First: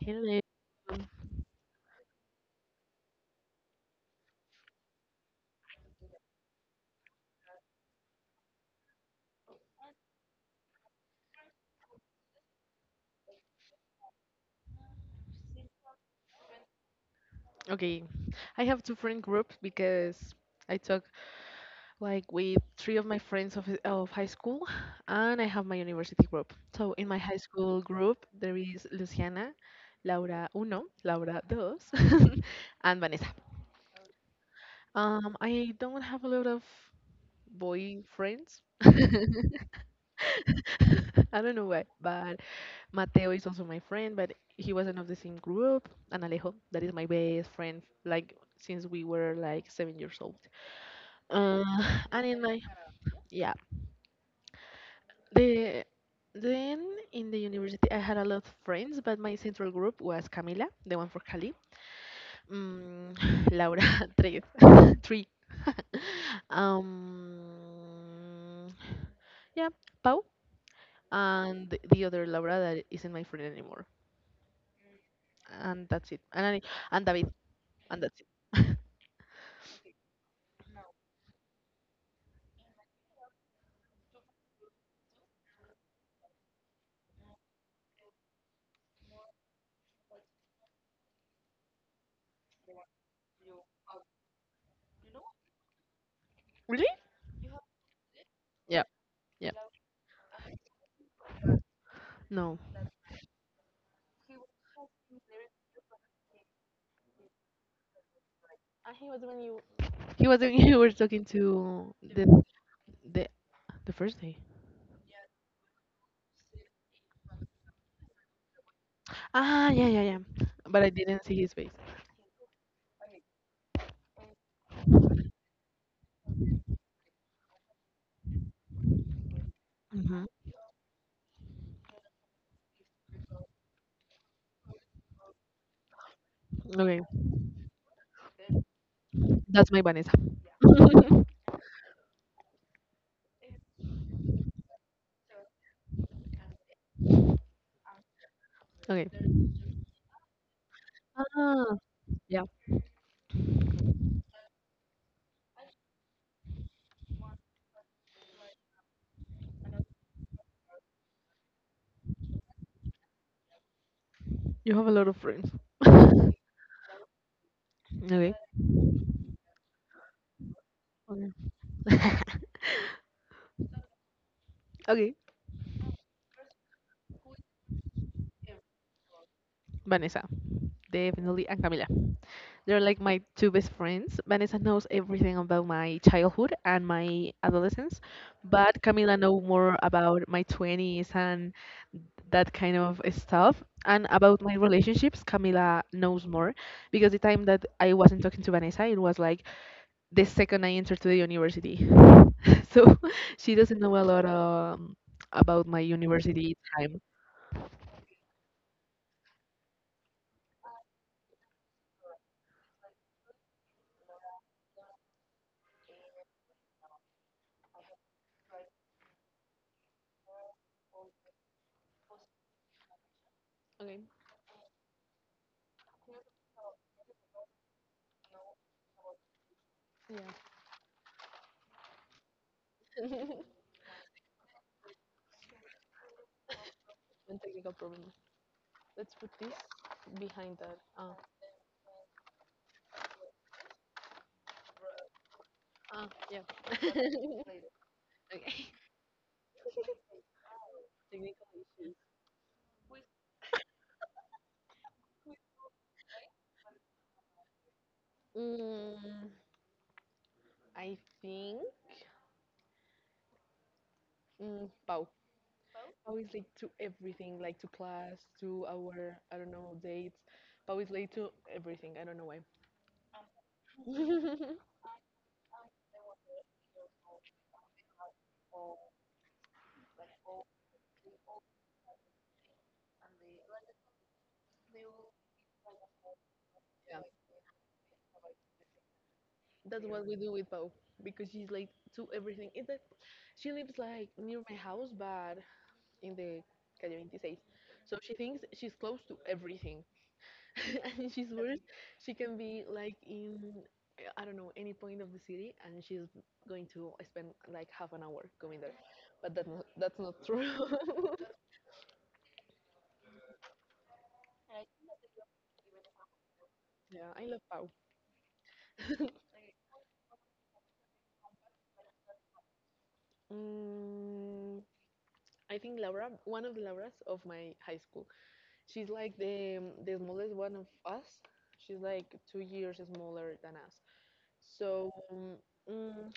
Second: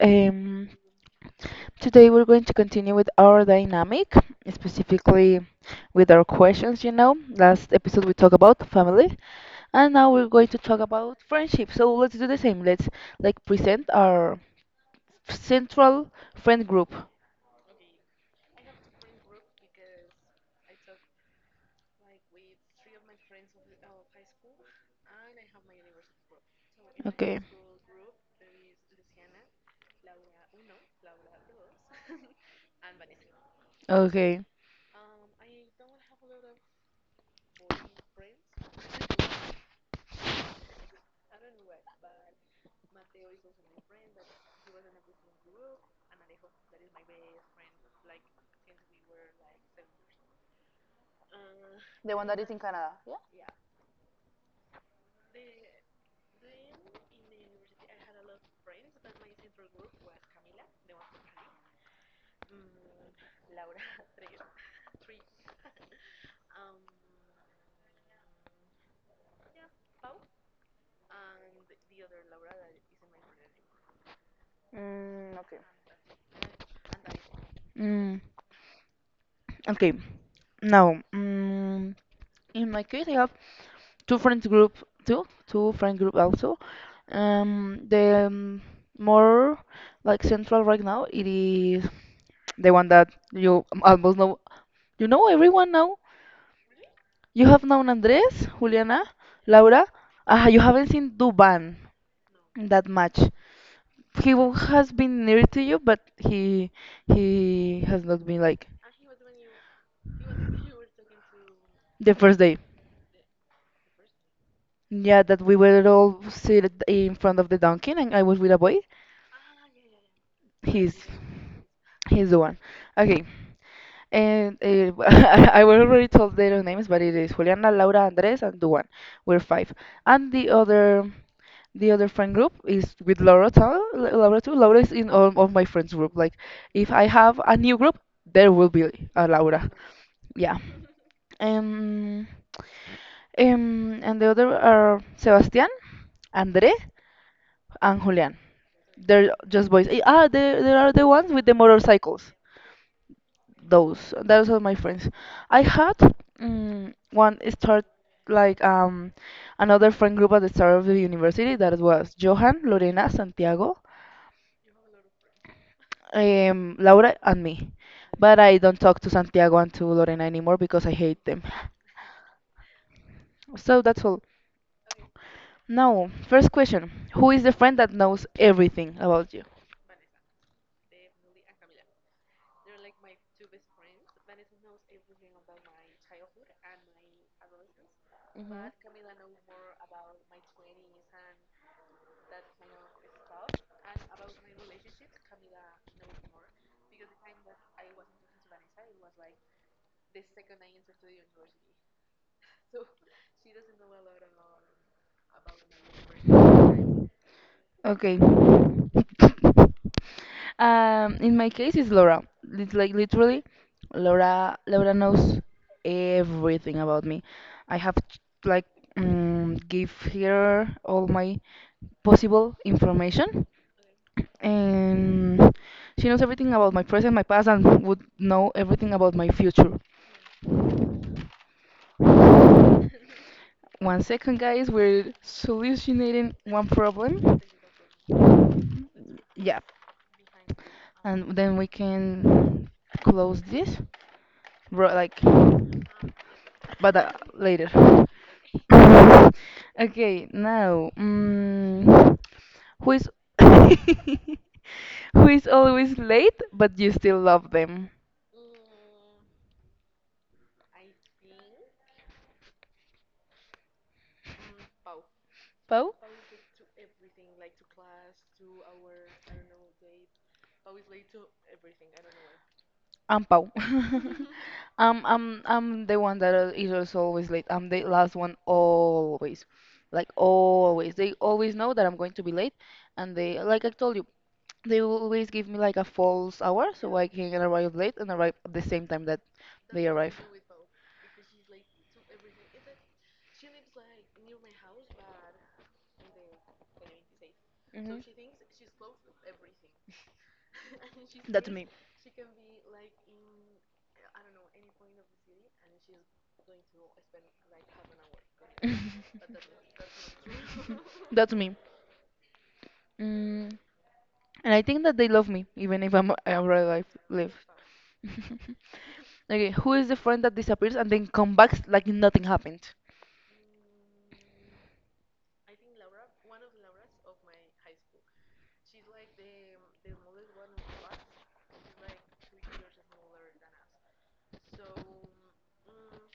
Hello. Today we're going to continue with our dynamic, specifically with our questions. You know, last episode we talked about family, and now we're going to talk about friendship. So let's do the same. Let's present our central friend group. Okay, I have two friend groups because I talk like with three of my friends of high school, and I have my university group. So in my high Okay, school group, there is Luciana, Laura Uno, Laura Dos, and Vanessa. okay. I don't have a lot of boy friends. I don't know why, but Mateo is also my friend, but he wasn't of the same group. And Alejo, that is my best friend, like since we were like 7 years old. Uh, The and one in that is my in Canada, yeah, the then in the university I had a lot of friends, but my central group was Camila, the one for Cali, mm, Laura, three, three, um, yeah, Pau, and the other Laura that isn't my friend anymore, yeah? Mm, okay. and that's it. And David, and that's Mm, it. okay. Now, in my case, I have two friends group, two friend group also. The more like central right now, it is the one that you almost know. You know everyone now. Really? You have known Andres, Yeah. Juliana, Yeah. Laura. Ah, you haven't seen Duban No. that much. Has been near to you, but he has not been like And he was when you. He was you were talking to the first day. the the first day. Yeah, that we were all seated in front of the donkey, and I was with a boy. Ah, yeah, yeah, yeah. But I He's didn't see his face. he's the one. Okay, and I will already told their names, but it is Juliana, Laura, Andres, and Duan. We're five, Hmm. and the other friend group is with Laura too. Laura too. Laura is in all of my friends group. Like, if Okay, I have a new group, there will be a that's Laura. my Vanessa. Yeah. Um. And the other are Sebastián, André, and Julian. Okay. They're just boys. They are the ones with the Ah, motorcycles. yeah. Those are my friends. I had one start like um another friend group at the start of the university that was Johan, Lorena, Santiago, You have a lot of friends. Laura, and me. Okay. But I don't talk to Santiago and to Lorena anymore because I hate them. Okay. So that's all. okay. Now, first question: who is the friend that knows everything about you? Vanessa, definitely, and Camila. They're like my two best friends. Vanessa knows everything about my childhood and my adolescence, but Camila know more about my 20s and that kind of stuff. And about my relationships, Camila knows more because the time that I wasn't talking to Vanessa, it was like the second I entered to the university. So she doesn't know a lot about my university time. Okay. In my case, it's Laura. It's like literally, Laura. Laura knows everything about me. I have ch- like give her all my possible information, and she knows everything about my present, my past, and would know everything about my future. One second, guys. We're solutionating one problem. Yeah, and then we can close this ro- like but later. Okay, now, who is who is always late but you still love them? Pau? I'm Pau. I'm the one that is also always late. I'm the last one always, like always. They always know that I'm going to be late, and they, like I told you, they will always give me like a false hour so I can arrive late and arrive at the same time that they arrive. In the, Mhm. That's me. Mm, and I think that they love me even if I arrive late. Okay, who is the friend that disappears and then comes back like nothing happened? mm, I think Laura, one of the Lauras of my high school. She's like the smallest one of us. She's like 2 years smaller than us. So mm,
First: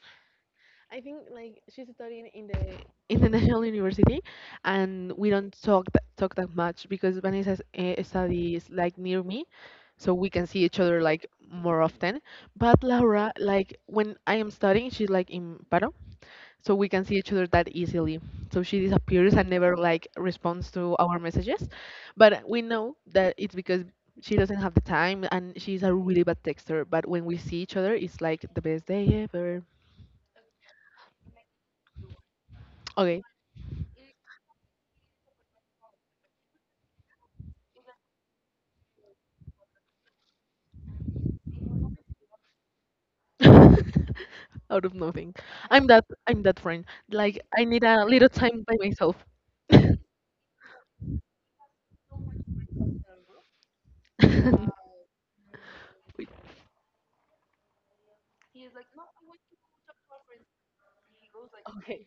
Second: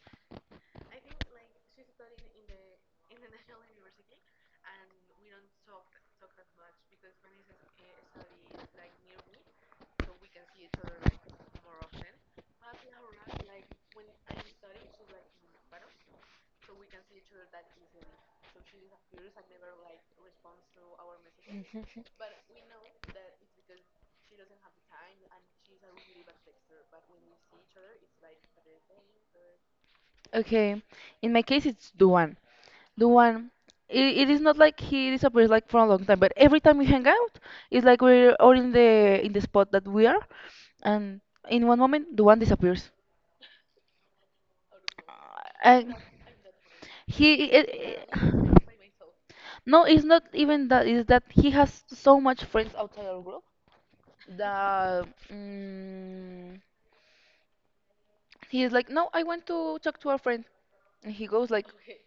I think like she's studying in the National University, and we don't talk talk that much because Vanessa studies like near me, so we can see each other like more often. But Laura, like when I am studying, she's like in Paro so we can see each other that easily. So she disappears and never like responds to our messages, but we know that it's because she doesn't have the time and she's a really bad texter. But when we see each other, it's like the best day ever. Okay, in my case, it's Duan. Okay. Duan, it is not like he disappears like for a long time, but every time we hang out, it's like we're all in the spot that we are, and in one moment, Duan disappears. Out of nothing. I'm And that I'm that friend. Like he, I it, need a little it- time by myself. No, Wait. it's not even that. It's that he has so much friends outside our group that. Mm He's like, no, I want to talk to our friend, and he goes like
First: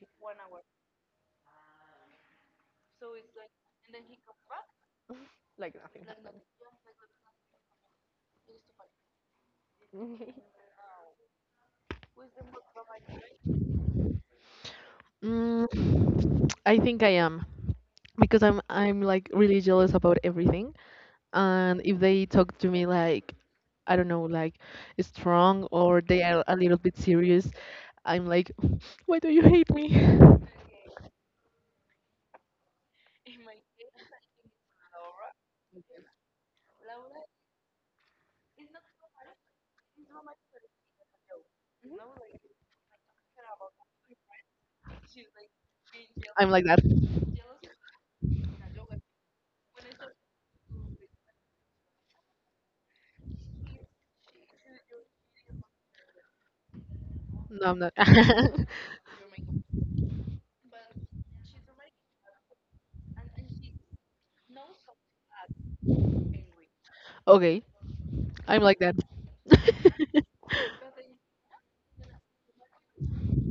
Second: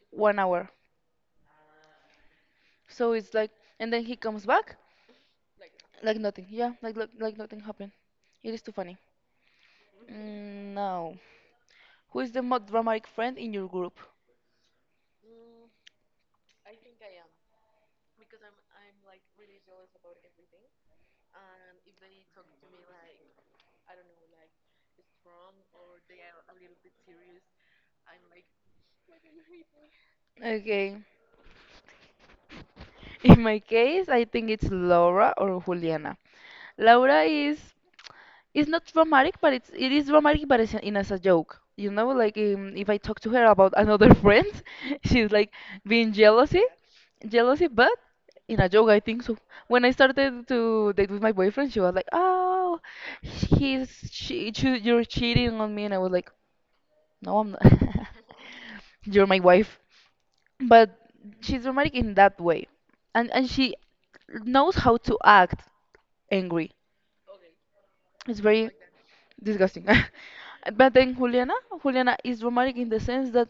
1 hour. So it's like, and then he comes back like nothing. Yeah, like nothing happened. It is too funny. Mm, no. Who is the most dramatic friend in your group? I think I am because I'm like really jealous about everything, and if they talk to me like I don't know, like strong or they are a little bit serious, I'm like, why do you hate me? Okay. In my case, I think it's Laura or Juliana. Laura is it's not romantic, but it's it is romantic, but it's in as a joke. You know, like if I talk to her about another friend, she's like being I'm like jealousy, that. But in a joke, I think so. When I started to date with my boyfriend, she was like, "Oh, you're cheating on me," and I was like, "No, I'm not. No, I'm not. You're my wife." But she's romantic in that way, and she knows how to act angry. Okay, It's I'm very like that. disgusting. But then Juliana, Juliana is romantic in the sense that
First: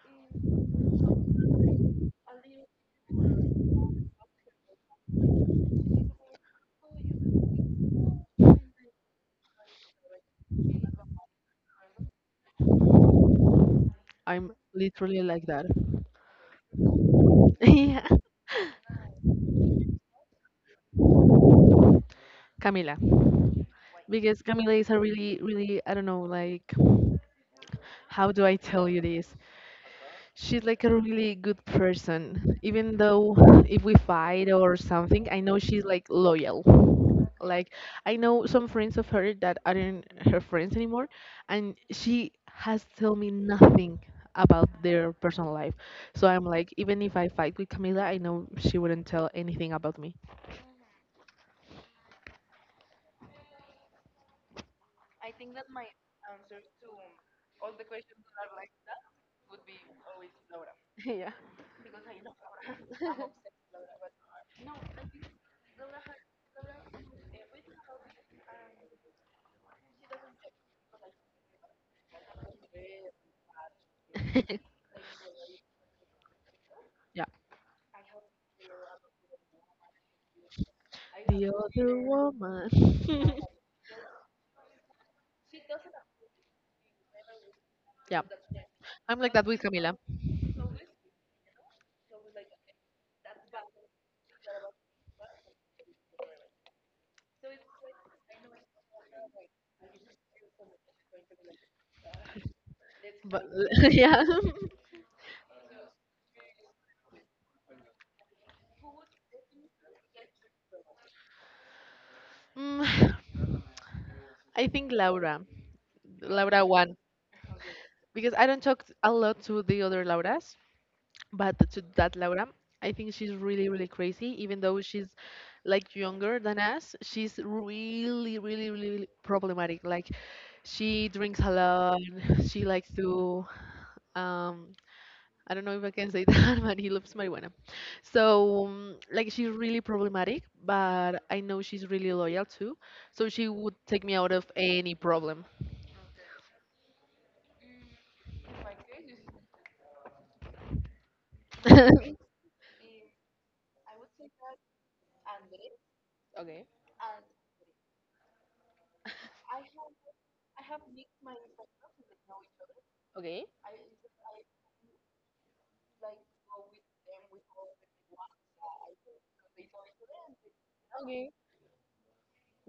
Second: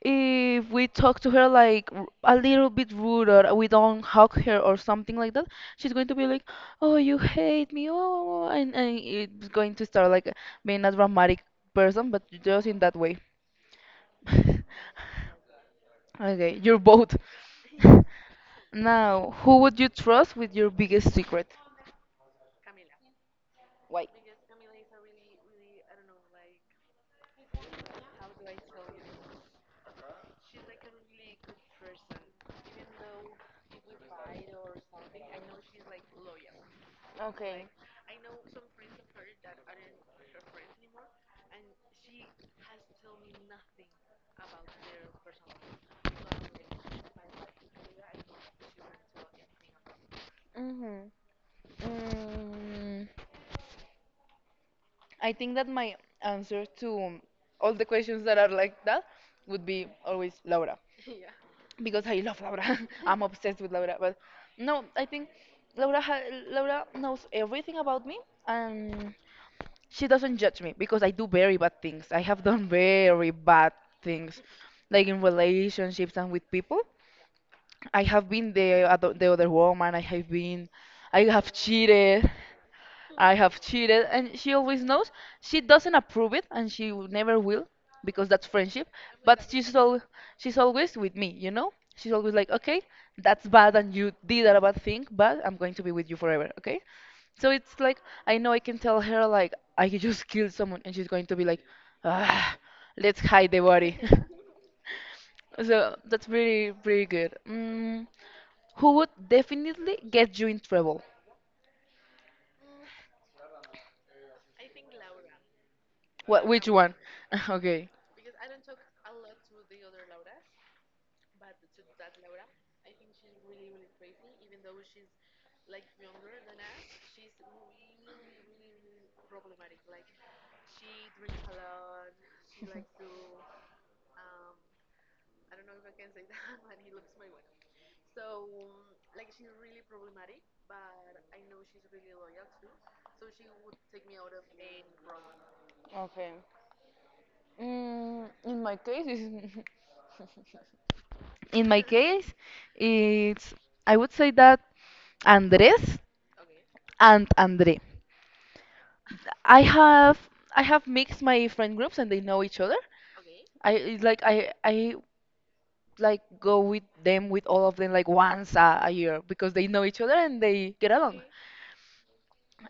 if we talk to her like a little bit rude or we don't hug her or something like that, she's going to be like, "Oh, you hate me," oh, and it's going to start like being a dramatic person, but just in that way. I'm literally like that. Okay, you're both. Yeah. Now, who would you trust with your biggest secret? Camila. Why? Because Camila is a really, really, I don't know, like, how do I tell you this? She's like a really good person. Even though if we fight or something, I know she's like loyal. Okay. Like I know some friends of her that aren't her friends anymore, and she has told me nothing about their personal life. So I'm like, even if I fight with Camila, I know she wouldn't tell anything about me. Mm-hmm. Mm, I think that my answer to all the questions that are like that would be always Laura because I love Laura. I'm obsessed with Laura, but no, I think Laura ha Laura knows everything about me and she doesn't judge me because I do very bad things. I have done very bad things, like in relationships and with people. Yeah. I have been the other woman. I have The other cheated. I woman. have cheated, and she always knows. She doesn't approve it, and she never will, Yeah. because that's friendship. I'm like that But with Camila. She's always with me, you know. She's always like, okay, that's bad, and you did a bad thing, but I'm going to be with you forever, okay? So it's like I know I can tell her like I just killed someone, and she's going to be like, ah, let's But hide the body. yeah. So that's pretty good. Who would definitely get you in trouble? Mm, I think Laura. What? Which Laura one? one. Okay. Because I don't talk a lot to the other Lauras. But to that Laura, I think she's really, really crazy. Even though she's like younger than us, she's really, really, really really problematic. Like she drinks a lot. She likes to, um, I don't know if I can say that, but he loves marijuana. So like she's really problematic, but I know she's really loyal too. So she would take me out of any problem. Okay. In my case, it's in my case, it's I would say that Andres and Andre. I have I have mixed my friend groups and they know each other. I like go with them with all of them like once a year because they know each other and they get along.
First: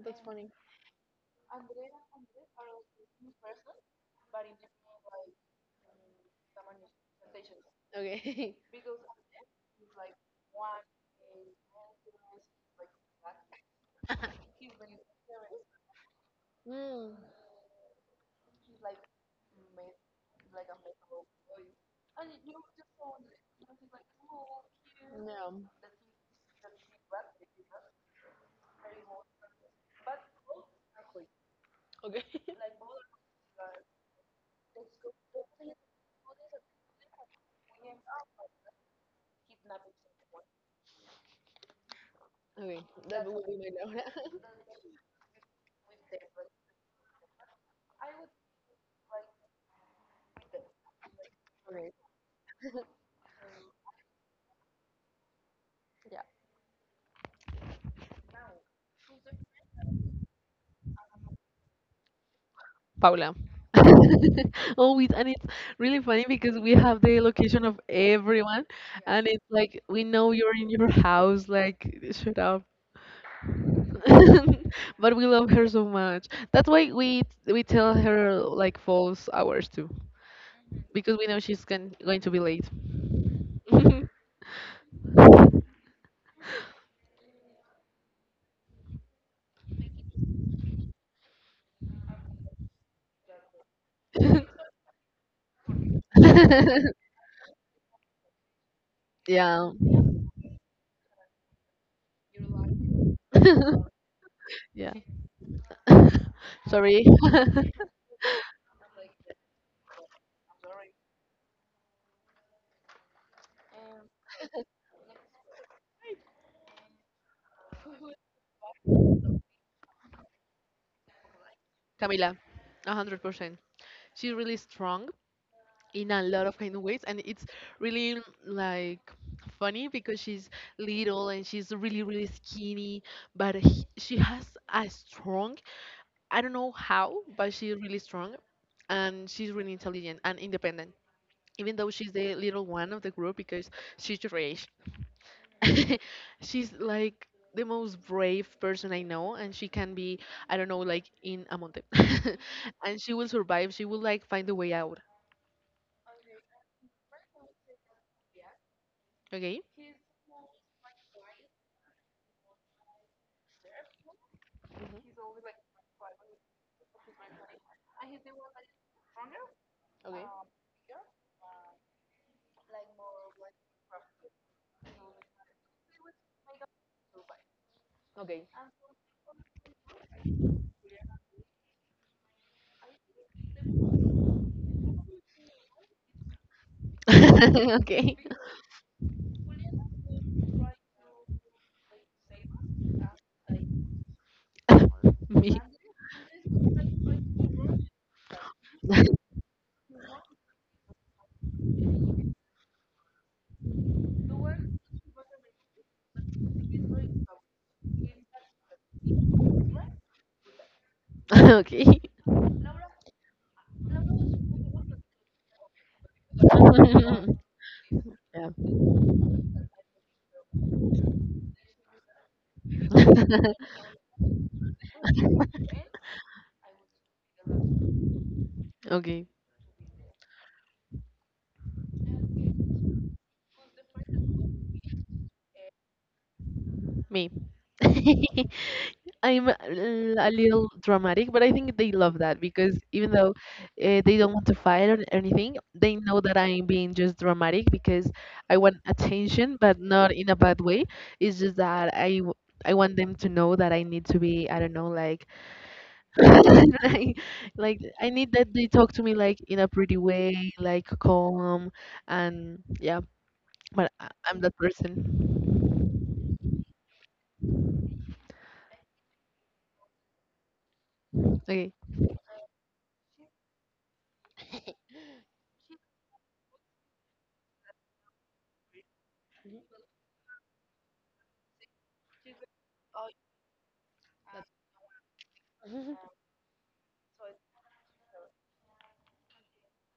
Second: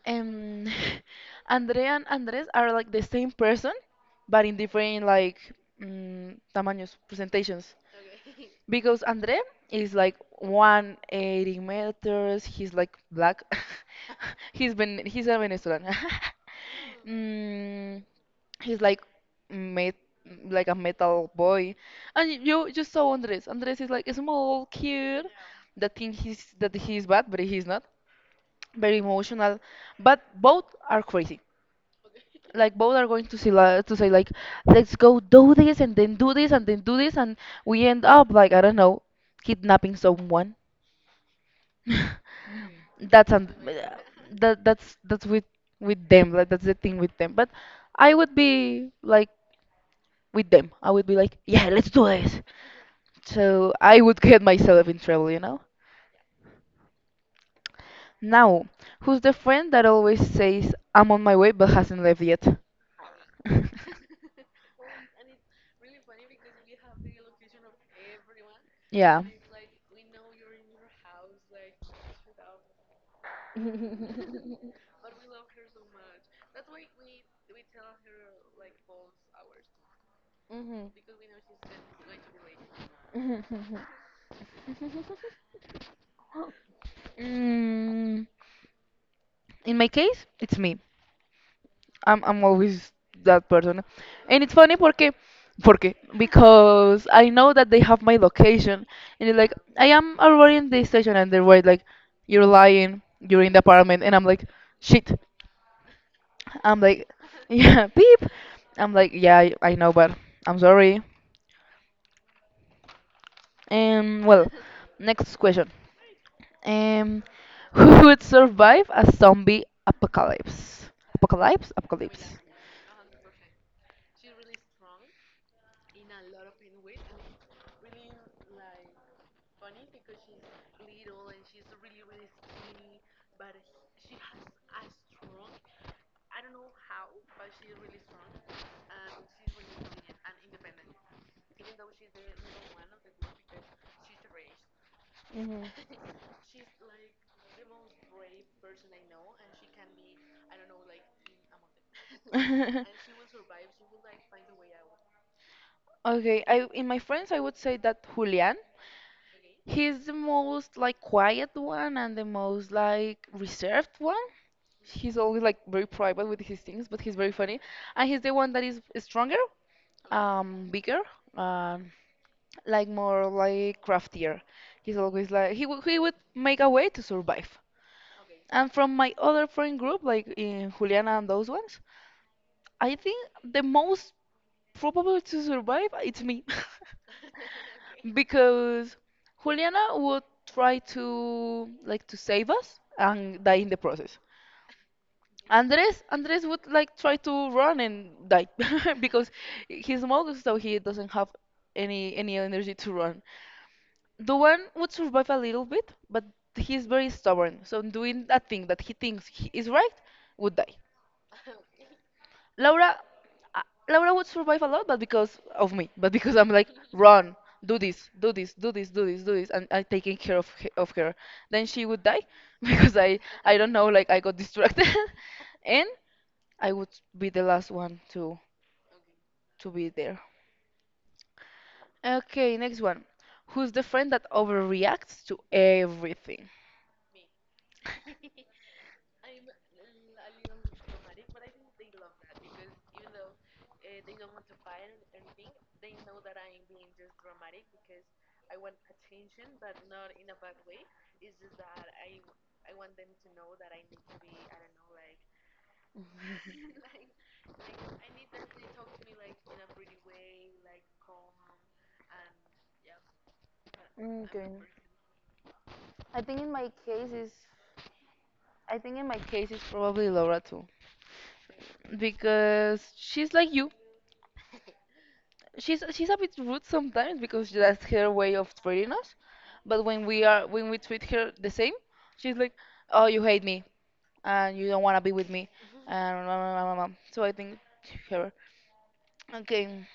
Um, Andre and Andres are like the same person, but in different like tamaños, presentations. Because Andre is like 180 meters. He's like black. He's a Venezuelan. mm, he's like met, like a metal boy. And you saw Andres. Andres is like a small kid that think he's that he's bad, but he's not. Very emotional, but both are crazy, like both are going to to say like let's go do this and then do this and then do this and we end up like, I don't know, kidnapping someone. that's un- that's with them, like that's the thing with them. But I would be like with them, I would be like, yeah, let's do this, so I would get myself in trouble, you know. Now, who's the friend that always says I'm on my way but hasn't left yet? Paula. Always, and it's really funny because we have the location of everyone, Yeah. and it's like we know you're in your house. Like, shut up. But we love her so much. That's why we tell her like false hours too, Hmm. because we know she's going to be late. Mm, in my case, it's me. I'm always that person, and it's funny porque because I know that they have my location, and it's like Yeah. I am already in the station, and they were like, "You're lying. You're in the apartment," and I'm like, Yeah. "Shit." I'm Sorry. like, "Yeah, beep." I'm like, "Yeah, I know, but I'm sorry." And well, next question. Um, who would survive a zombie apocalypse? Apocalypse. Camila, 100%. She's really strong in a lot of kind of ways, and it's really like funny because she's little and she's really really skinny, but she has a strong, I don't know how, but she's really strong, and she's really intelligent and independent. Even though she's the little one of the group because she's your age, Hmm. she's like the most brave person I know, and she can be, I don't know, like in a mountain, and she will survive. She will like find a way out. Okay, I in my friends I would say that Julian. Okay. He's the most like quiet one and the most like reserved one. He's always like very private with his things, but he's very funny. And he's the one that is stronger, bigger, um, like more like craftier. He's always like he would make a way to survive. And from my other friend group, like in Juliana and those ones, I think the most probable to survive it's me. Okay. Because Juliana would try to save us and die in the process. Me. Andres would like try to run and die because he smokes so he doesn't have any energy to run. The one would survive a little bit, but he's very stubborn. So doing that thing that he thinks he is right would die. Okay. Laura, uh, Laura would survive a lot, but because of me, but because I'm like, run, do this, do Yeah. this, do this, do this, do this, and I'm taking care of her. Then she would die because I don't know, like I got distracted, and I would be the last one Okay. to be there. Okay, next one. Who's the friend that overreacts to everything? Me. I'm a little dramatic, but I think they love that because even though they don't want to fight or anything, they know that I'm being just dramatic because I want attention, but not in a bad way. It's just that I want them to know that I need to be I don't know like I, like I need that they talk to me like in a pretty way, like calm, and yeah, but I'm Okay. that person. I think in my case is I think in my case is probably Laura too. Okay. Because she's like you. She's a bit rude sometimes because that's her way of treating us. But when we are when we treat her the same, she's like, "Oh, you hate me and you don't want to be with me." And blah, blah, blah, blah, blah. So I think her. Okay,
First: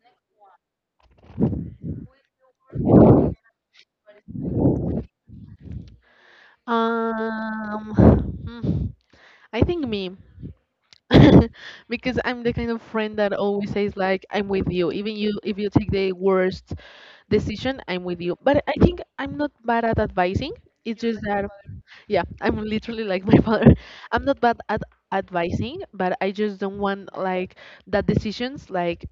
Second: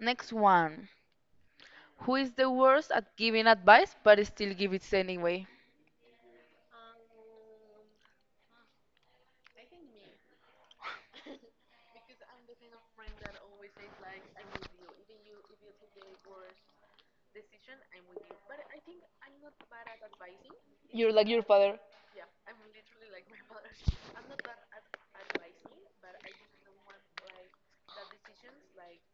next one. Who is the worst at giving advice but still give it anyway? Um, hmm, I think me. Because I'm the kind of friend that always says like I'm with you, even you if you take the worst decision, I'm with you. But I think I'm not bad at advising. It's You're just like your that. father. Yeah, I'm literally like my father. I'm not bad at advising, but I just don't want like that decisions like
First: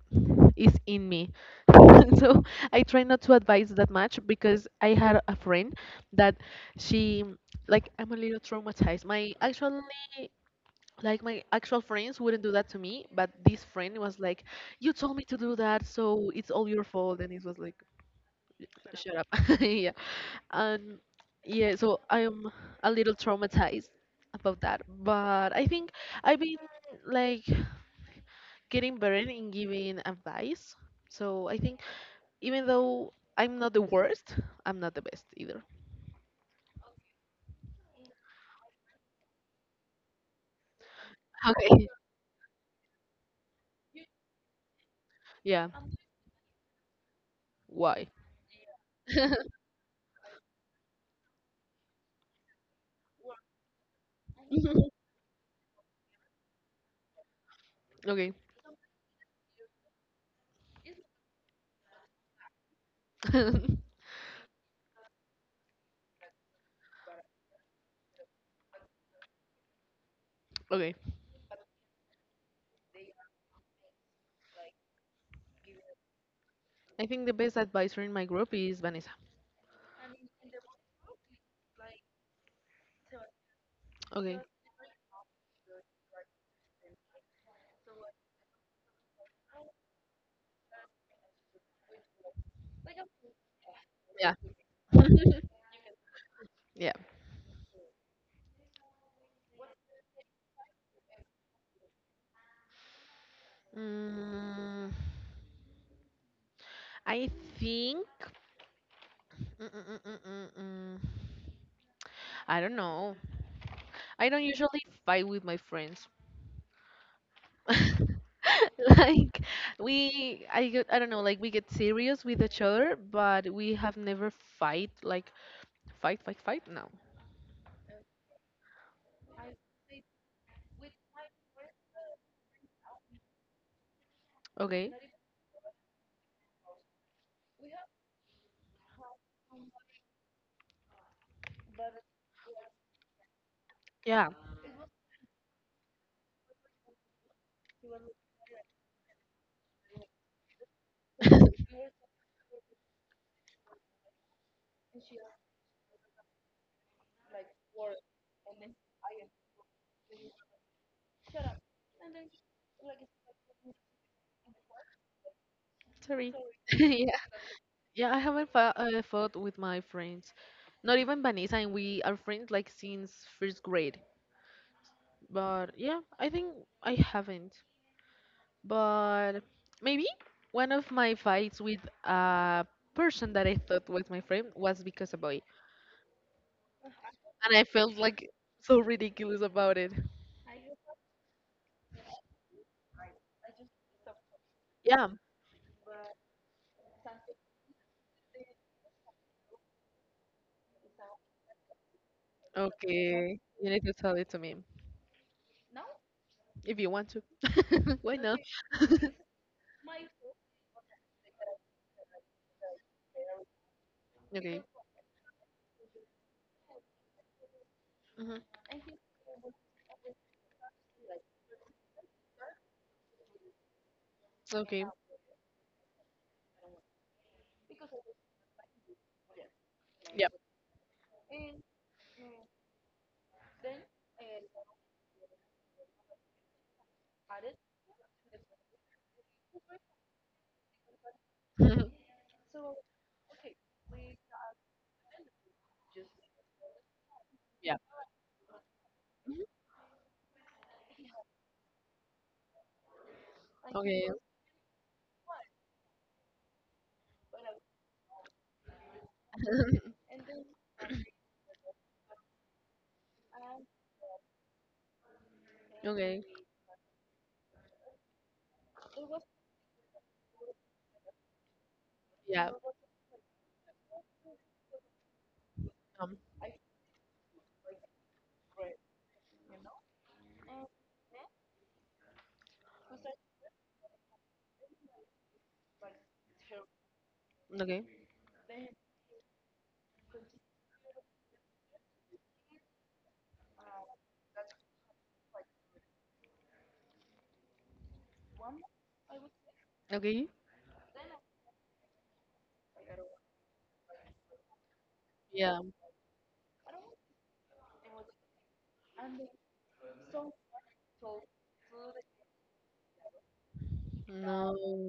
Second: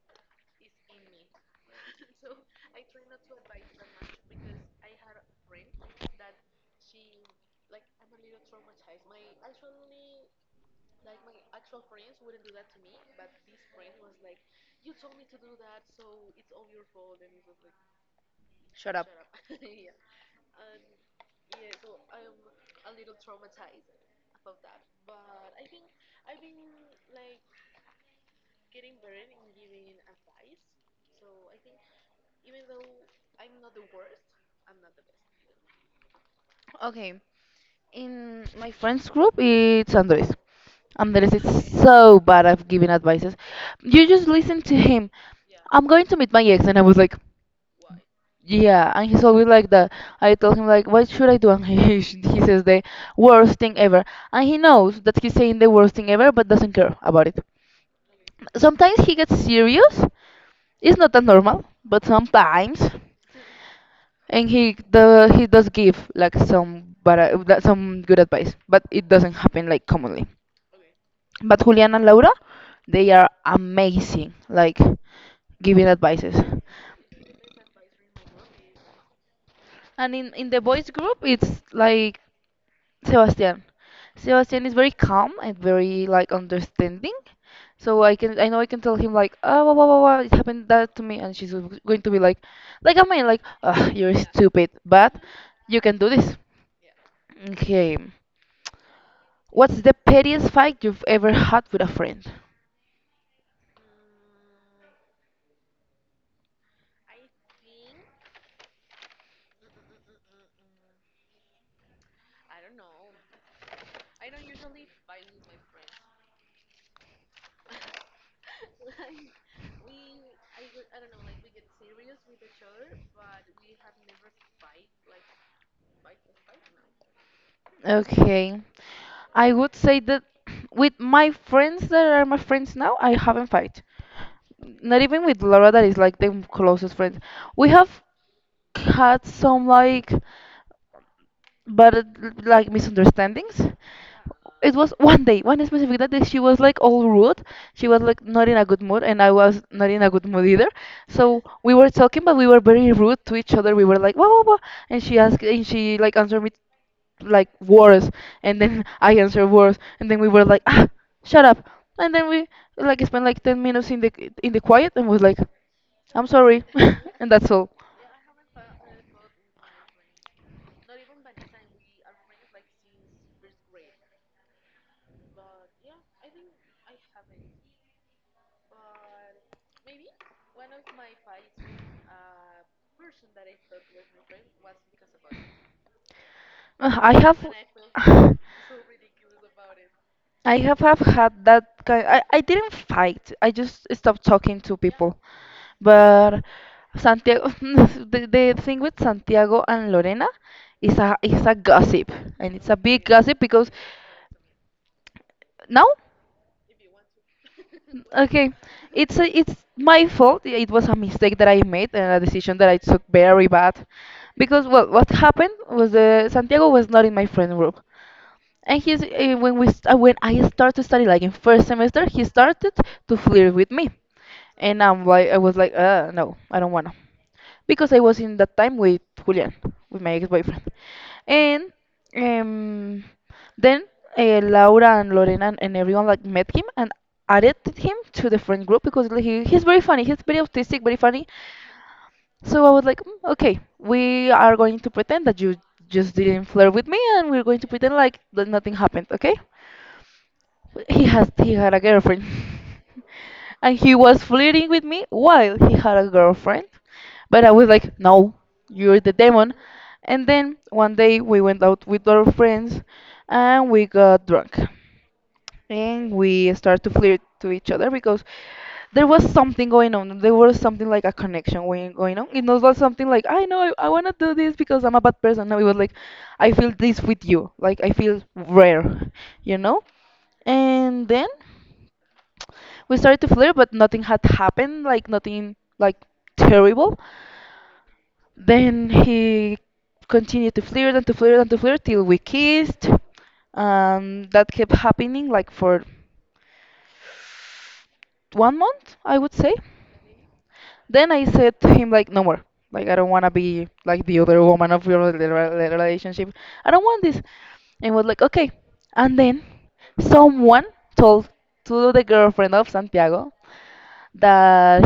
is in me. So I try not to advise that much because I had a friend that she like I'm a little traumatized. My actually like my actual friends wouldn't do that to me, but this friend was like, "You told me to do that, so it's all your fault," and it was like, Shut up. "Shut up." Yeah. And yeah, so I'm a little traumatized about that, but I think I've been like getting better in giving advice. So I think even though I'm not the worst, I'm not the best either. Okay, in my friends group, it's Andres. Andres is Okay. so bad at giving advices. You just listen to him. Yeah, I'm going to meet my ex, and I was like, why? yeah, and he's always like that. I told him like, what should I do? And he he says the worst thing ever, and he knows that he's saying the worst thing ever, but doesn't care about it. Okay. Sometimes he gets serious. It's not that normal, but sometimes, and he does give like some but some good advice, but it doesn't happen like commonly. Okay. But Julian and Laura, they are amazing, like giving advices. I think the best advisor in my group is Vanessa. And in the boys group, it's like Sebastian. Okay. Sebastian is very calm and very like understanding. So I know I can tell him like oh blah, blah, blah, blah, it happened that to me and she's going to be like I mean like Ugh, you're Yeah. stupid but you can do this. Yeah. Okay. What's the pettiest fight you've ever had with a friend? Mm, I think. Mm, mm, mm, mm, mm, mm. I don't know. I don't usually fight with my friends. Like we I get, I don't know, like we get serious with each other, but we have never fight like fight fight fight no. Okay. I would say that with my friends that are my friends now, I haven't fight. Okay. Not even with Laura that is like the closest friend. We have had some like but it, like misunderstandings. Yeah. It was one day, one specific day that she was like all rude. She was like not in a good mood, and I was not in a good mood either. So we were talking, but we were very rude to each other. We were like, whoa, whoa, whoa, and she asked, and she like answered me like words, and then I answered words, and then we were like, ah, shut up, and then we like spent like 10 minutes in the quiet, and was like. I'm Sorry. sorry, Yeah. and that's all. Yeah, I haven't fought with my friends. Not even Vanessa, and we are friends like since first grade. But yeah, I think I haven't. But maybe one of my fights with a person that I thought was my friend was because a boy. Ugh, I have. And I felt like so ridiculous about it. I have had that kind. I didn't fight. I just stopped talking to Yeah. people. But Santiago, the thing with Santiago and Lorena is a gossip, and it's a big Okay. gossip You because need to tell it to me now, if you want to. Why not? okay, it's a, it's my fault. It was a mistake that I made and a decision that I took very bad, Okay. because well, what happened was Santiago was not in my friend group, Hmm. and he's when I started to study like in first semester, he started to flirt with me, and Okay. I was like, no, I don't wanna, because I was in that time with Julian, with my Yeah. ex-boyfriend, and um, then Laura and Lorena and everyone like met him and added him to the friend group because like, he's very funny, he's very autistic, very funny, so I was like, "Mm, okay, we are going to pretend that you just didn't flirt with me, and we're going to Yeah. pretend like that nothing happened, okay? Mhm. He had a girlfriend. And he Okay. was flirting with me while he had a girlfriend. But I was like, no, you're the demon. And then one day we went out with our friends and we got drunk. And Okay. we started to flirt to each other because there was something going on. There was something like a connection going on. It Yeah. was not something like, I know, I want to do this because I'm a bad person. No, it was like, Um, I feel this with you. Like, I feel rare, you know? And then we started to flirt, but nothing had happened, like nothing like terrible. okay. Then he continued to flirt and to flirt and to flirt till we kissed. That kept happening like for 1 month, I would say. Okay. Then I said to him like, no more. Like I don't want to be like the other woman of your Yeah. Relationship. I don't want this. And was like, okay. And then someone told to the girlfriend of Santiago No. that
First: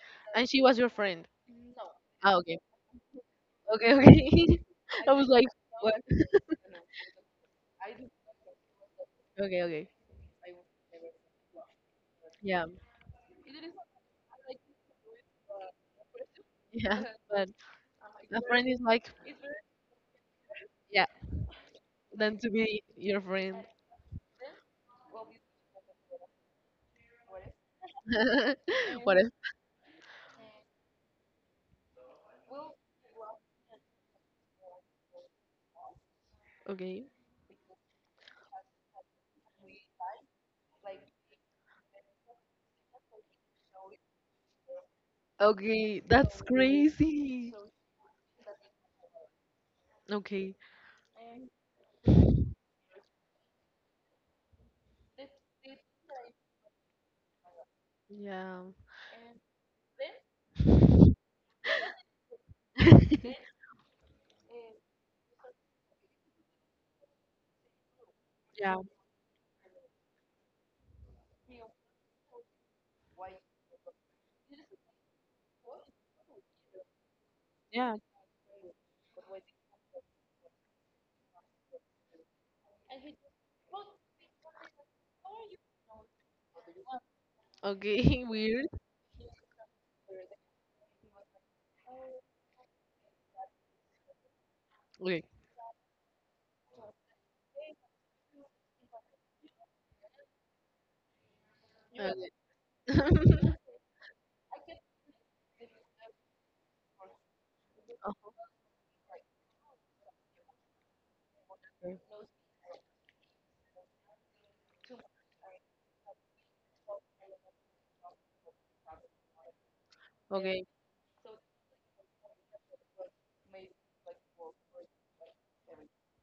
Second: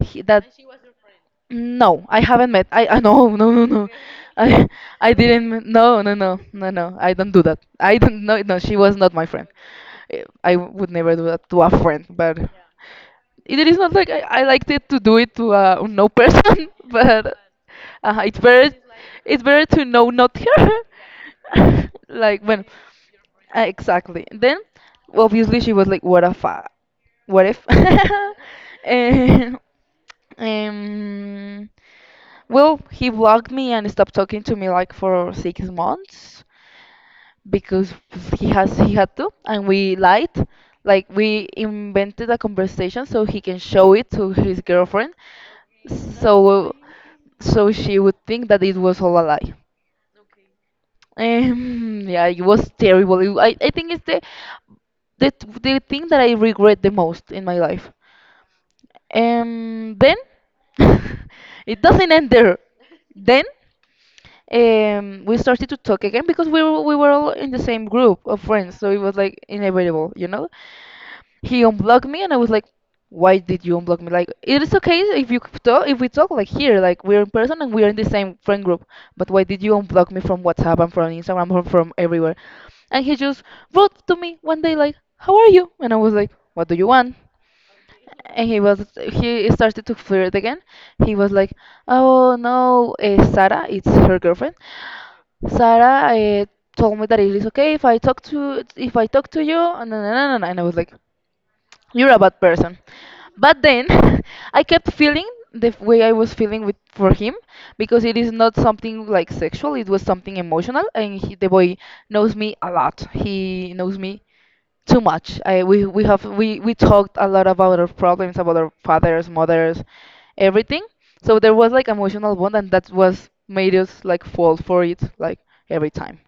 he, that And she was your friend. no, I Ah, haven't okay. met. I no. Okay. Okay. I I I was like, didn't m- what? no no no no no. I don't do that. I don't. She was not my friend. Okay. Okay. Eh, I would never do that to a friend. But Yeah. it is not like I liked it to do it to a no person, Yeah. but But uh, it's a friend better is like, it's better to know not yeah, her. than Like to when be your friend. Exactly. Then obviously she was like, what if? Whatever. And, um, well, he blocked me and stopped talking to me like for 6 months Okay. because he had to and we lied like we invented a conversation so he can show it to his girlfriend Okay, that's so crazy. so she would think that it was all a lie. Okay. Yeah, it was terrible. I think it's the the thing that I regret the most in my life. Yeah. Then it doesn't end there. Then we started to talk again because we were all in the same group of friends, Yeah. so it was like inevitable, you know. He unblocked me and I was like, why did you unblock me? Like, it is okay if you talk, if we talk like here, like we're in person and we're in Yeah. the same friend group, but why did you unblock me from WhatsApp and from Instagram and from everywhere? And he just wrote to me one day like, how are you? And I was like, what do you want? Okay. And he Weird. was he started to flirt again. He was like, oh no, Sarah, it's her girlfriend. Okay. Sarah told me that it is okay if I talk to you, and I was like, you're a bad person. Okay. But then I kept feeling the way I was feeling with for him because it is not something like sexual, it was something emotional and he, the boy knows me a lot. He knows me too much. I we have we talked a lot about our problems, about our fathers, mothers, Okay. everything. So there was like emotional bond and that was made us like fall for it like every time.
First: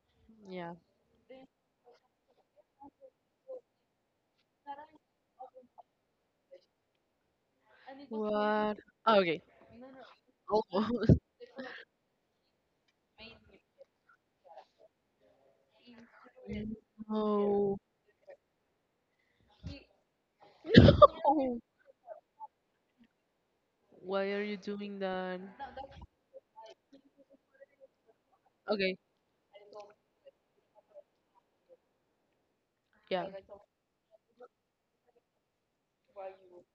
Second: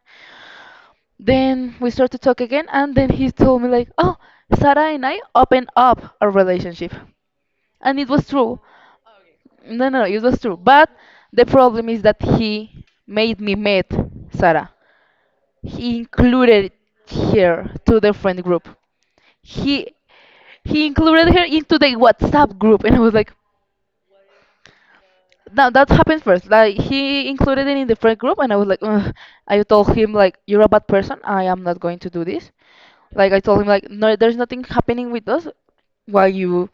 Yeah. Then we start to talk again and then he told me like, "Oh, Sarah and I opened up our relationship." And it was true. What? Ah, okay. No, no, no, it was true. But Almost. the problem is that he made me meet Sarah. He included her No. to the friend group. He he included her No. into the WhatsApp group, and I was like, Why are you doing that? now that happened first. Like he included it in the friend group, and I was like, Okay. Ugh. I told him like, you're a bad person. I am not going to do this. Yeah. Like I told him, like no, there's nothing happening with us while you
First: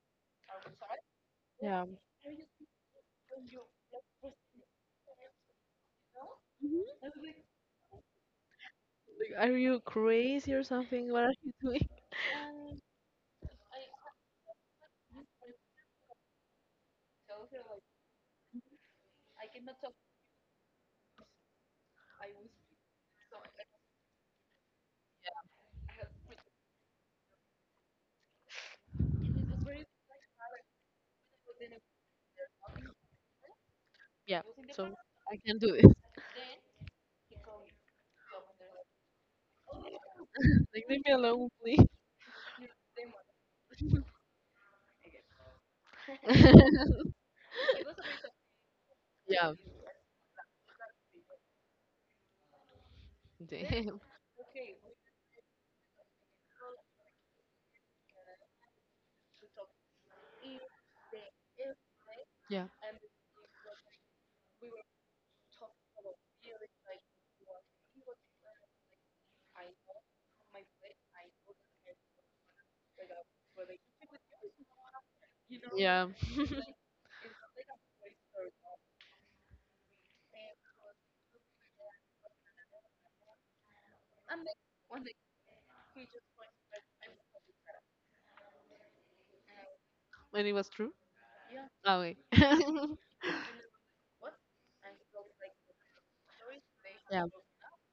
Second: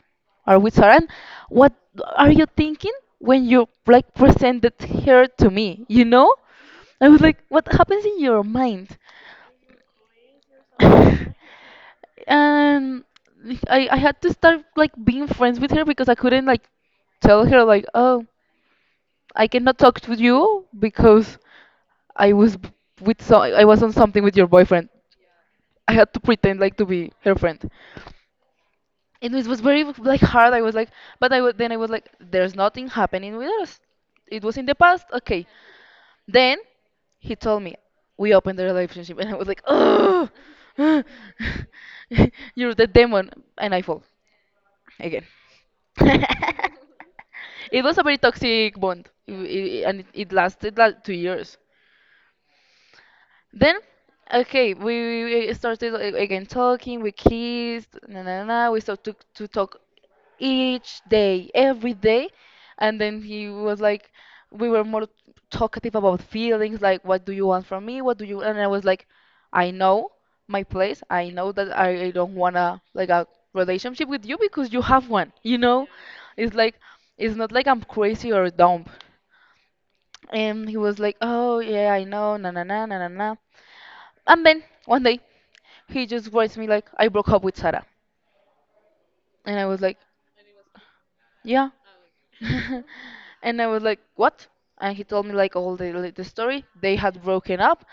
are with Sarah. And what Yeah. are you thinking when you like presented her to me? You know, I was like, what happens in your mind? Like, are you crazy or something? What are And you doing? I had to start like being friends with her because I couldn't like tell her like oh I cannot talk to you because I was b- I was on something with your boyfriend. I had to pretend like to be her friend. And it was very like hard. I was like, but I would then I was like, there's nothing happening with us. Yeah. It was in the So past. I Okay. can't do this. Then he told me we opened the relationship, and I was like, oh, Like, leave me alone, please. you're the demon, and I fall again. It was a very toxic bond, Yeah. And it lasted like 2 years. Then, Damn. okay, we started again talking. We kissed, na na na. We started to talk each day, every day. Yeah. And then he was like, we were more talkative about feelings, like, what do you want from me? What do you? And I was like, I know my place. I know that I don't wanna like a relationship with you because you have one. You know, Yeah. it's like it's not like I'm crazy or dumb. And he was like, oh yeah, I know, na na na na na na. And then one day he just writes me like, I broke up with Sarah, and I was like, And it was true. yeah. Oh, wait. And I was like, "What?" And he told me like all the like, the story. They had Yeah, broken up,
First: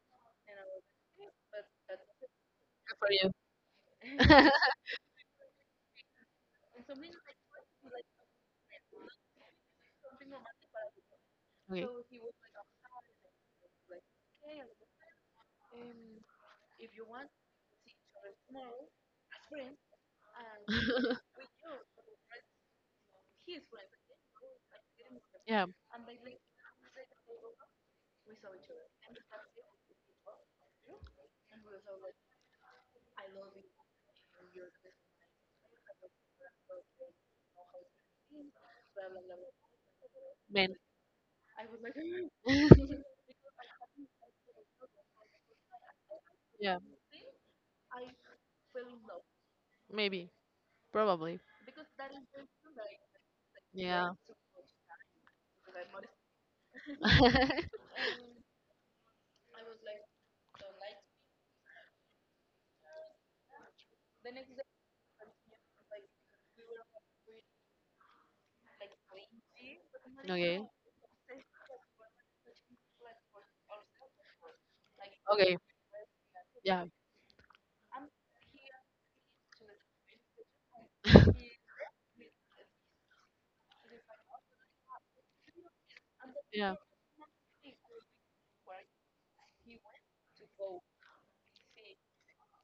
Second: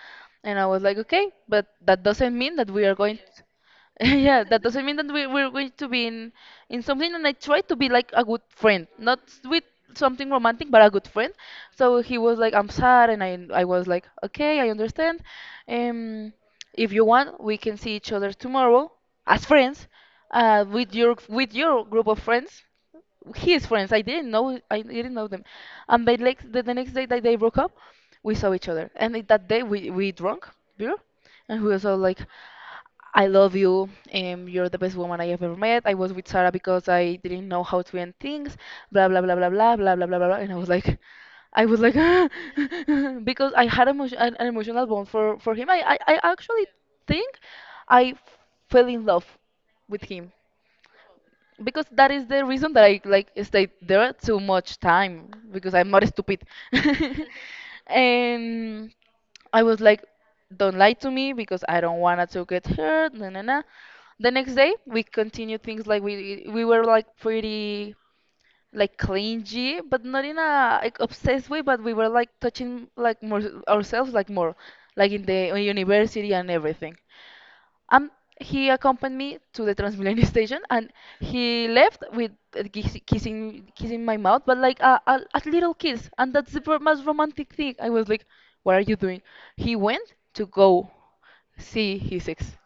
and I was like, "Okay, but that doesn't mean that we are good for going." Yeah, you. that doesn't mean that we're going to be in something. And I tried to be like a good friend, not with something romantic, but a good friend. Okay. So he was like, "I'm sad," and I was like, "Okay, I understand. Um, if you want, we can see each other tomorrow as friends, with your group of friends." His friends. I didn't know them, Yeah, and they like the next day that they broke up, we saw each other, and that day we drunk beer, and we was all like, I love you, you're the best woman I ever met. I was with Sarah because I didn't know how to end things, blah blah blah blah blah blah blah blah blah, and I was man. like. I was like because I had an emotional bond for him. I actually Yeah, think I fell in love with maybe, him probably. because that is the reason that I like stayed there Yeah. too much time because I'm not stupid. And I was like, don't lie to me because I don't wanna to get hurt. Na na na. The next day we continued things like we were like pretty like clingy, but not in Okay. a like obsessed way. But we were like touching like more ourselves like more, like in Okay. the university and Yeah. everything. Um, he accompanied me to the Transmilenio station, and he left with kissing kissing my mouth, but like a little kiss, and that's the Yeah. Most romantic thing. I was like, "What are you doing?" He went to go see his ex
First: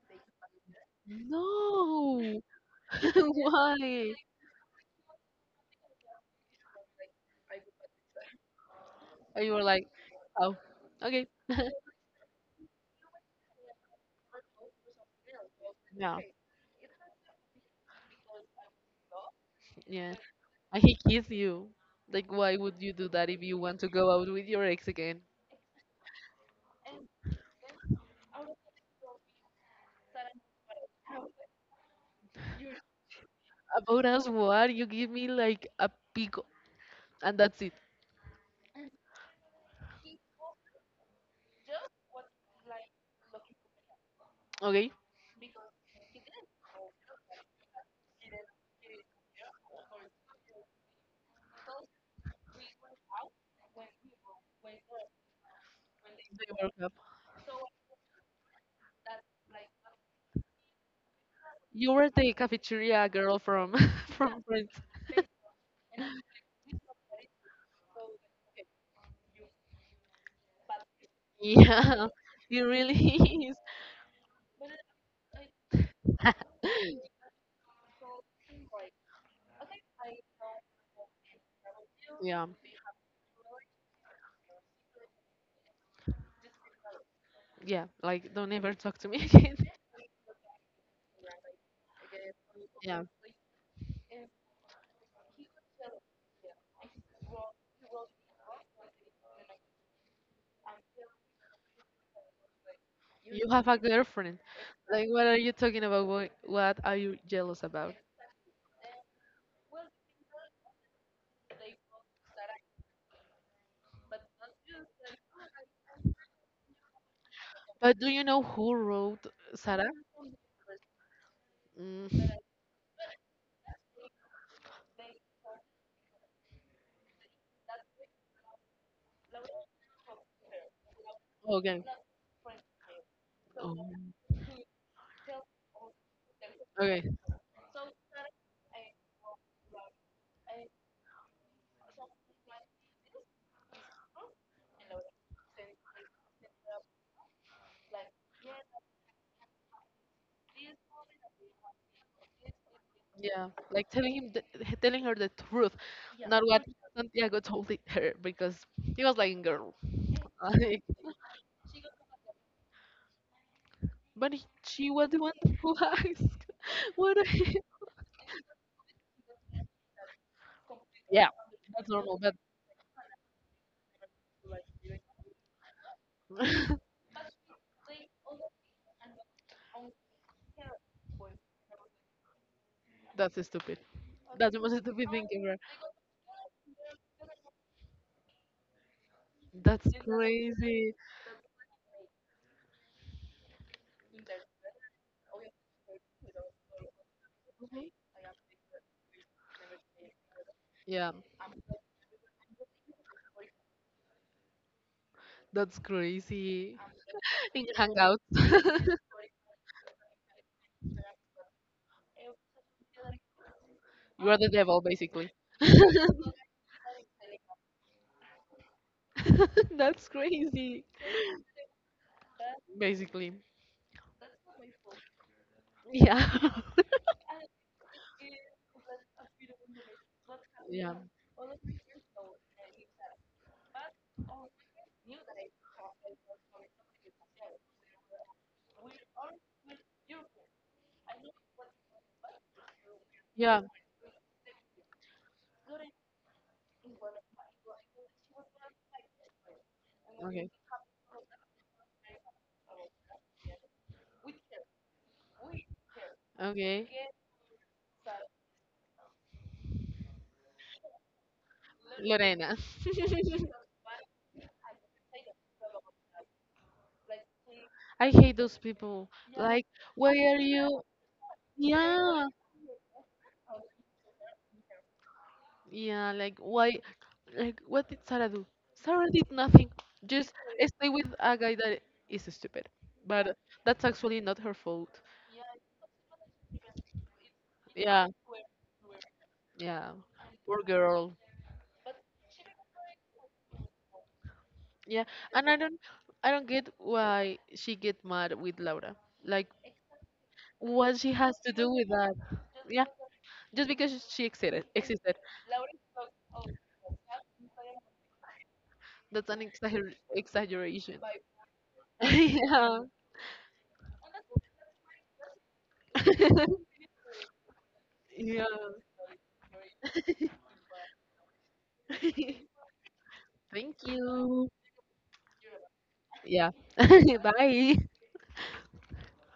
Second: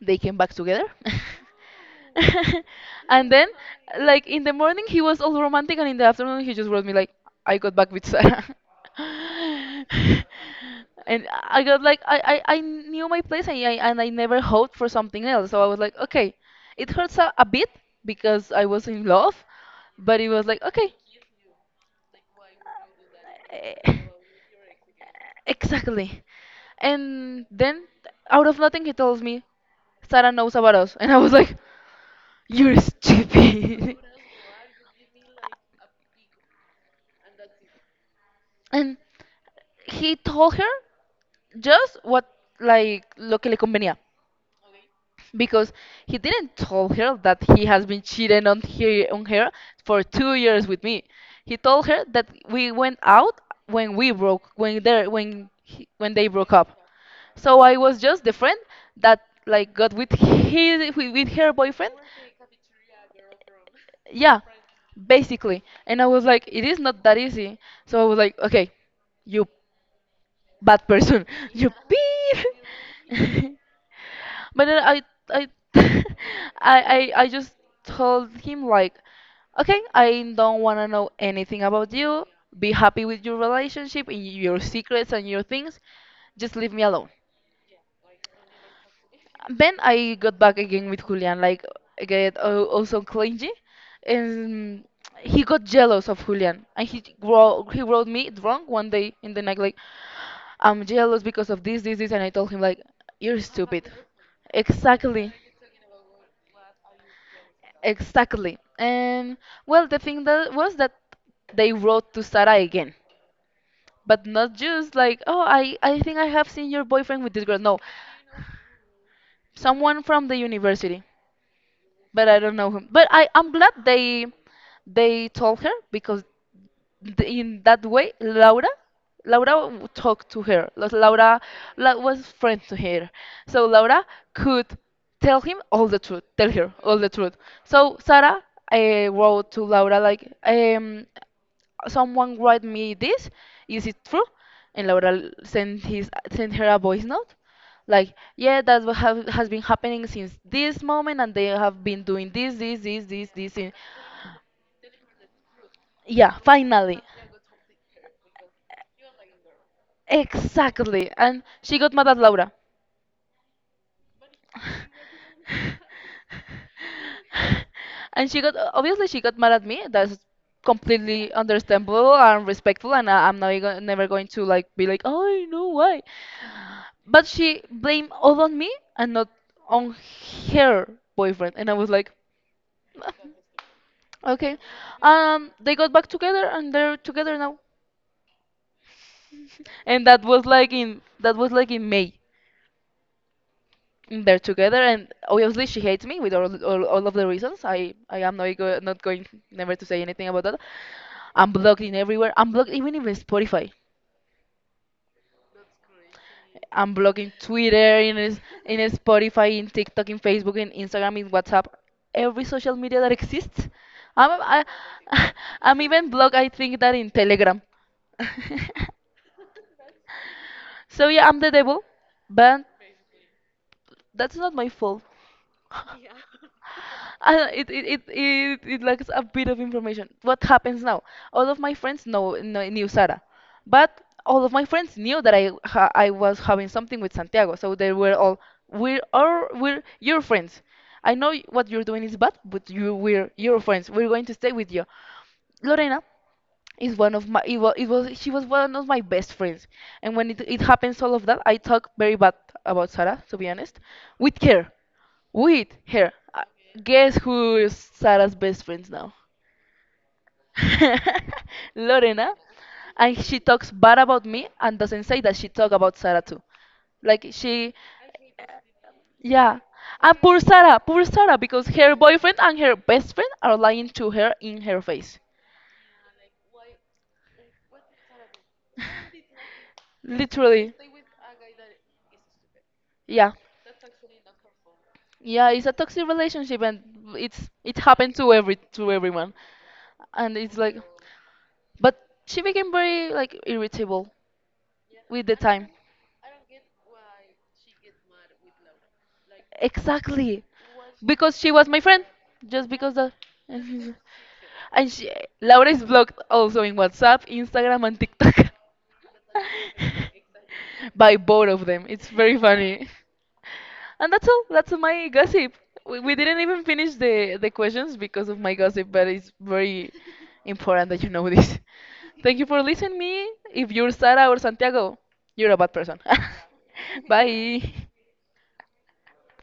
they came back together. No. And then, Why? like in the morning, he was all romantic, and in the afternoon, he just wrote me like, "I got back with Sarah," And you were like, oh, and okay. I got like, I knew my place, and I never hoped for something else. So I was like, Yeah. okay, it hurts a bit because I was in love, Yeah. but it was like, And okay, he kissed you. Like, why would you do that if you Eh, want to go out with your ex again? exactly. And then, out of nothing, he tells me, Sarah knows about us. And I was like, you're stupid. About us, what? You give me like a pick and that's it. And he told her just what, like, lo que le convenía Okay? because he didn't tell her that he has been cheating on her for 2 years with me. He told her that we went out when we broke when they when he, when they broke They up. broke up. So I was just the friend that like got with his with her You boyfriend. were the cafeteria girl from Yeah, from Friends. basically. And I was like, it is not that easy. So I was like, okay, you bad person, you Yeah, peed. it really is. But then I I just told him like, okay, I don't want to know anything about you. Yeah, Be happy with your relationship and your secrets and your things. Just leave me alone. yeah. Like, don't ever talk to me again. Then I got back again with Julian, like get Yeah, also clingy, and he got jealous of Julian, and he wrote me drunk one day in the night like I'm jealous because of this this this, and I told him like you're you have a stupid. girlfriend. Like, what Exactly. are you talking about? What are you jealous about? Exactly. And well, the thing that was that they wrote to Sarah again, but not just like, oh, I think I have seen your boyfriend with this girl. No, But do you know who wrote Sarah? someone from the university Mm. but I don't know him. But I'm glad they told her because in that way Laura talked to her. Like, Laura Oh, okay. la- was friend to her, so Oh, Laura could tell him all the truth. Tell her all the okay. truth. So Sarah wrote to Laura like someone write me this. Is it true? And Laura sent his sent her a voice note, like, yeah, that's what have, has been happening since this moment, and they have been doing this, this, this, this, Yeah. this. Like telling him, telling her the truth, Yeah, not what finally. Santiago told it her, because he was like, "Girl, like, Exactly. And she got mad at Laura. but she was the one who asked. What? The. and she got obviously she got mad at me. That's Yeah, completely that's understandable normal. But and respectful, and I'm not go- never going to like be like, oh, I know why. But she blamed all on me and not on her boyfriend, and I was like, that's stupid. That's okay. the most stupid thing ever. They got back together and they're together now, That's and crazy. That was like in May. And they're together and obviously she hates me with all of the reasons Mhm. I am not, go, not going never to say anything about that. Yeah, I'm blocked in everywhere. I'm blocked even in Spotify. that's crazy. I'm blocking In twitter in Hangouts, is- In his Spotify, in TikTok, in Facebook, in Instagram, in WhatsApp, every social media that exists. you i'm are the I, devil, basically. I'm even blocked, I think, that in Telegram. That's crazy. So yeah, I'm the devil, but Basically. that's not my fault. Yeah. And it lacks a bit of information. What happens now? All of my friends know knew Sara, but all of my friends knew that I was having something with Santiago, so they were all we're your friends. What you're doing is bad, but you we're your Yeah. friends. We're going to stay with you. Lorena is one of my it was she was one of my best friends, and when Okay. it happens all of that, I talk very bad about Sarah, to be honest, with her with her. Okay. Guess who is Sarah's best friends now. Lorena. Lorena. And she talks bad about me and doesn't say that she talk about Sarah too, like she I hate those people. yeah. Like, why And are you? poor Sarah, because her Yeah, boyfriend and her best friend are lying to her in her face. yeah. Like, why? Like, what did Sarah do? Sarah did nothing. Just Literally. stay with a guy that is stupid. Yeah, But that's actually not her fault. yeah, it's a toxic relationship, and it Yeah, happened to everyone, yeah. and it's Poor like, girl. but she became very like irritable Yeah, with the and time. I don't get why she get mad with Laura. Like, Exactly. what she has Because to she do was my with friend. that? Just Yeah, because the just because she existed. and she Existed. Laura is blocked also in WhatsApp, Instagram and TikTok. That's an exaggeration. By both of them. It's very Yeah. funny. And that's all. That's my gossip. We didn't even finish the questions because of Yeah. my gossip, but it's very important that you know this. Thank you for listening me. If Thank you're Sara or you. Santiago, you're a bad person. Yeah. Bye. Bye.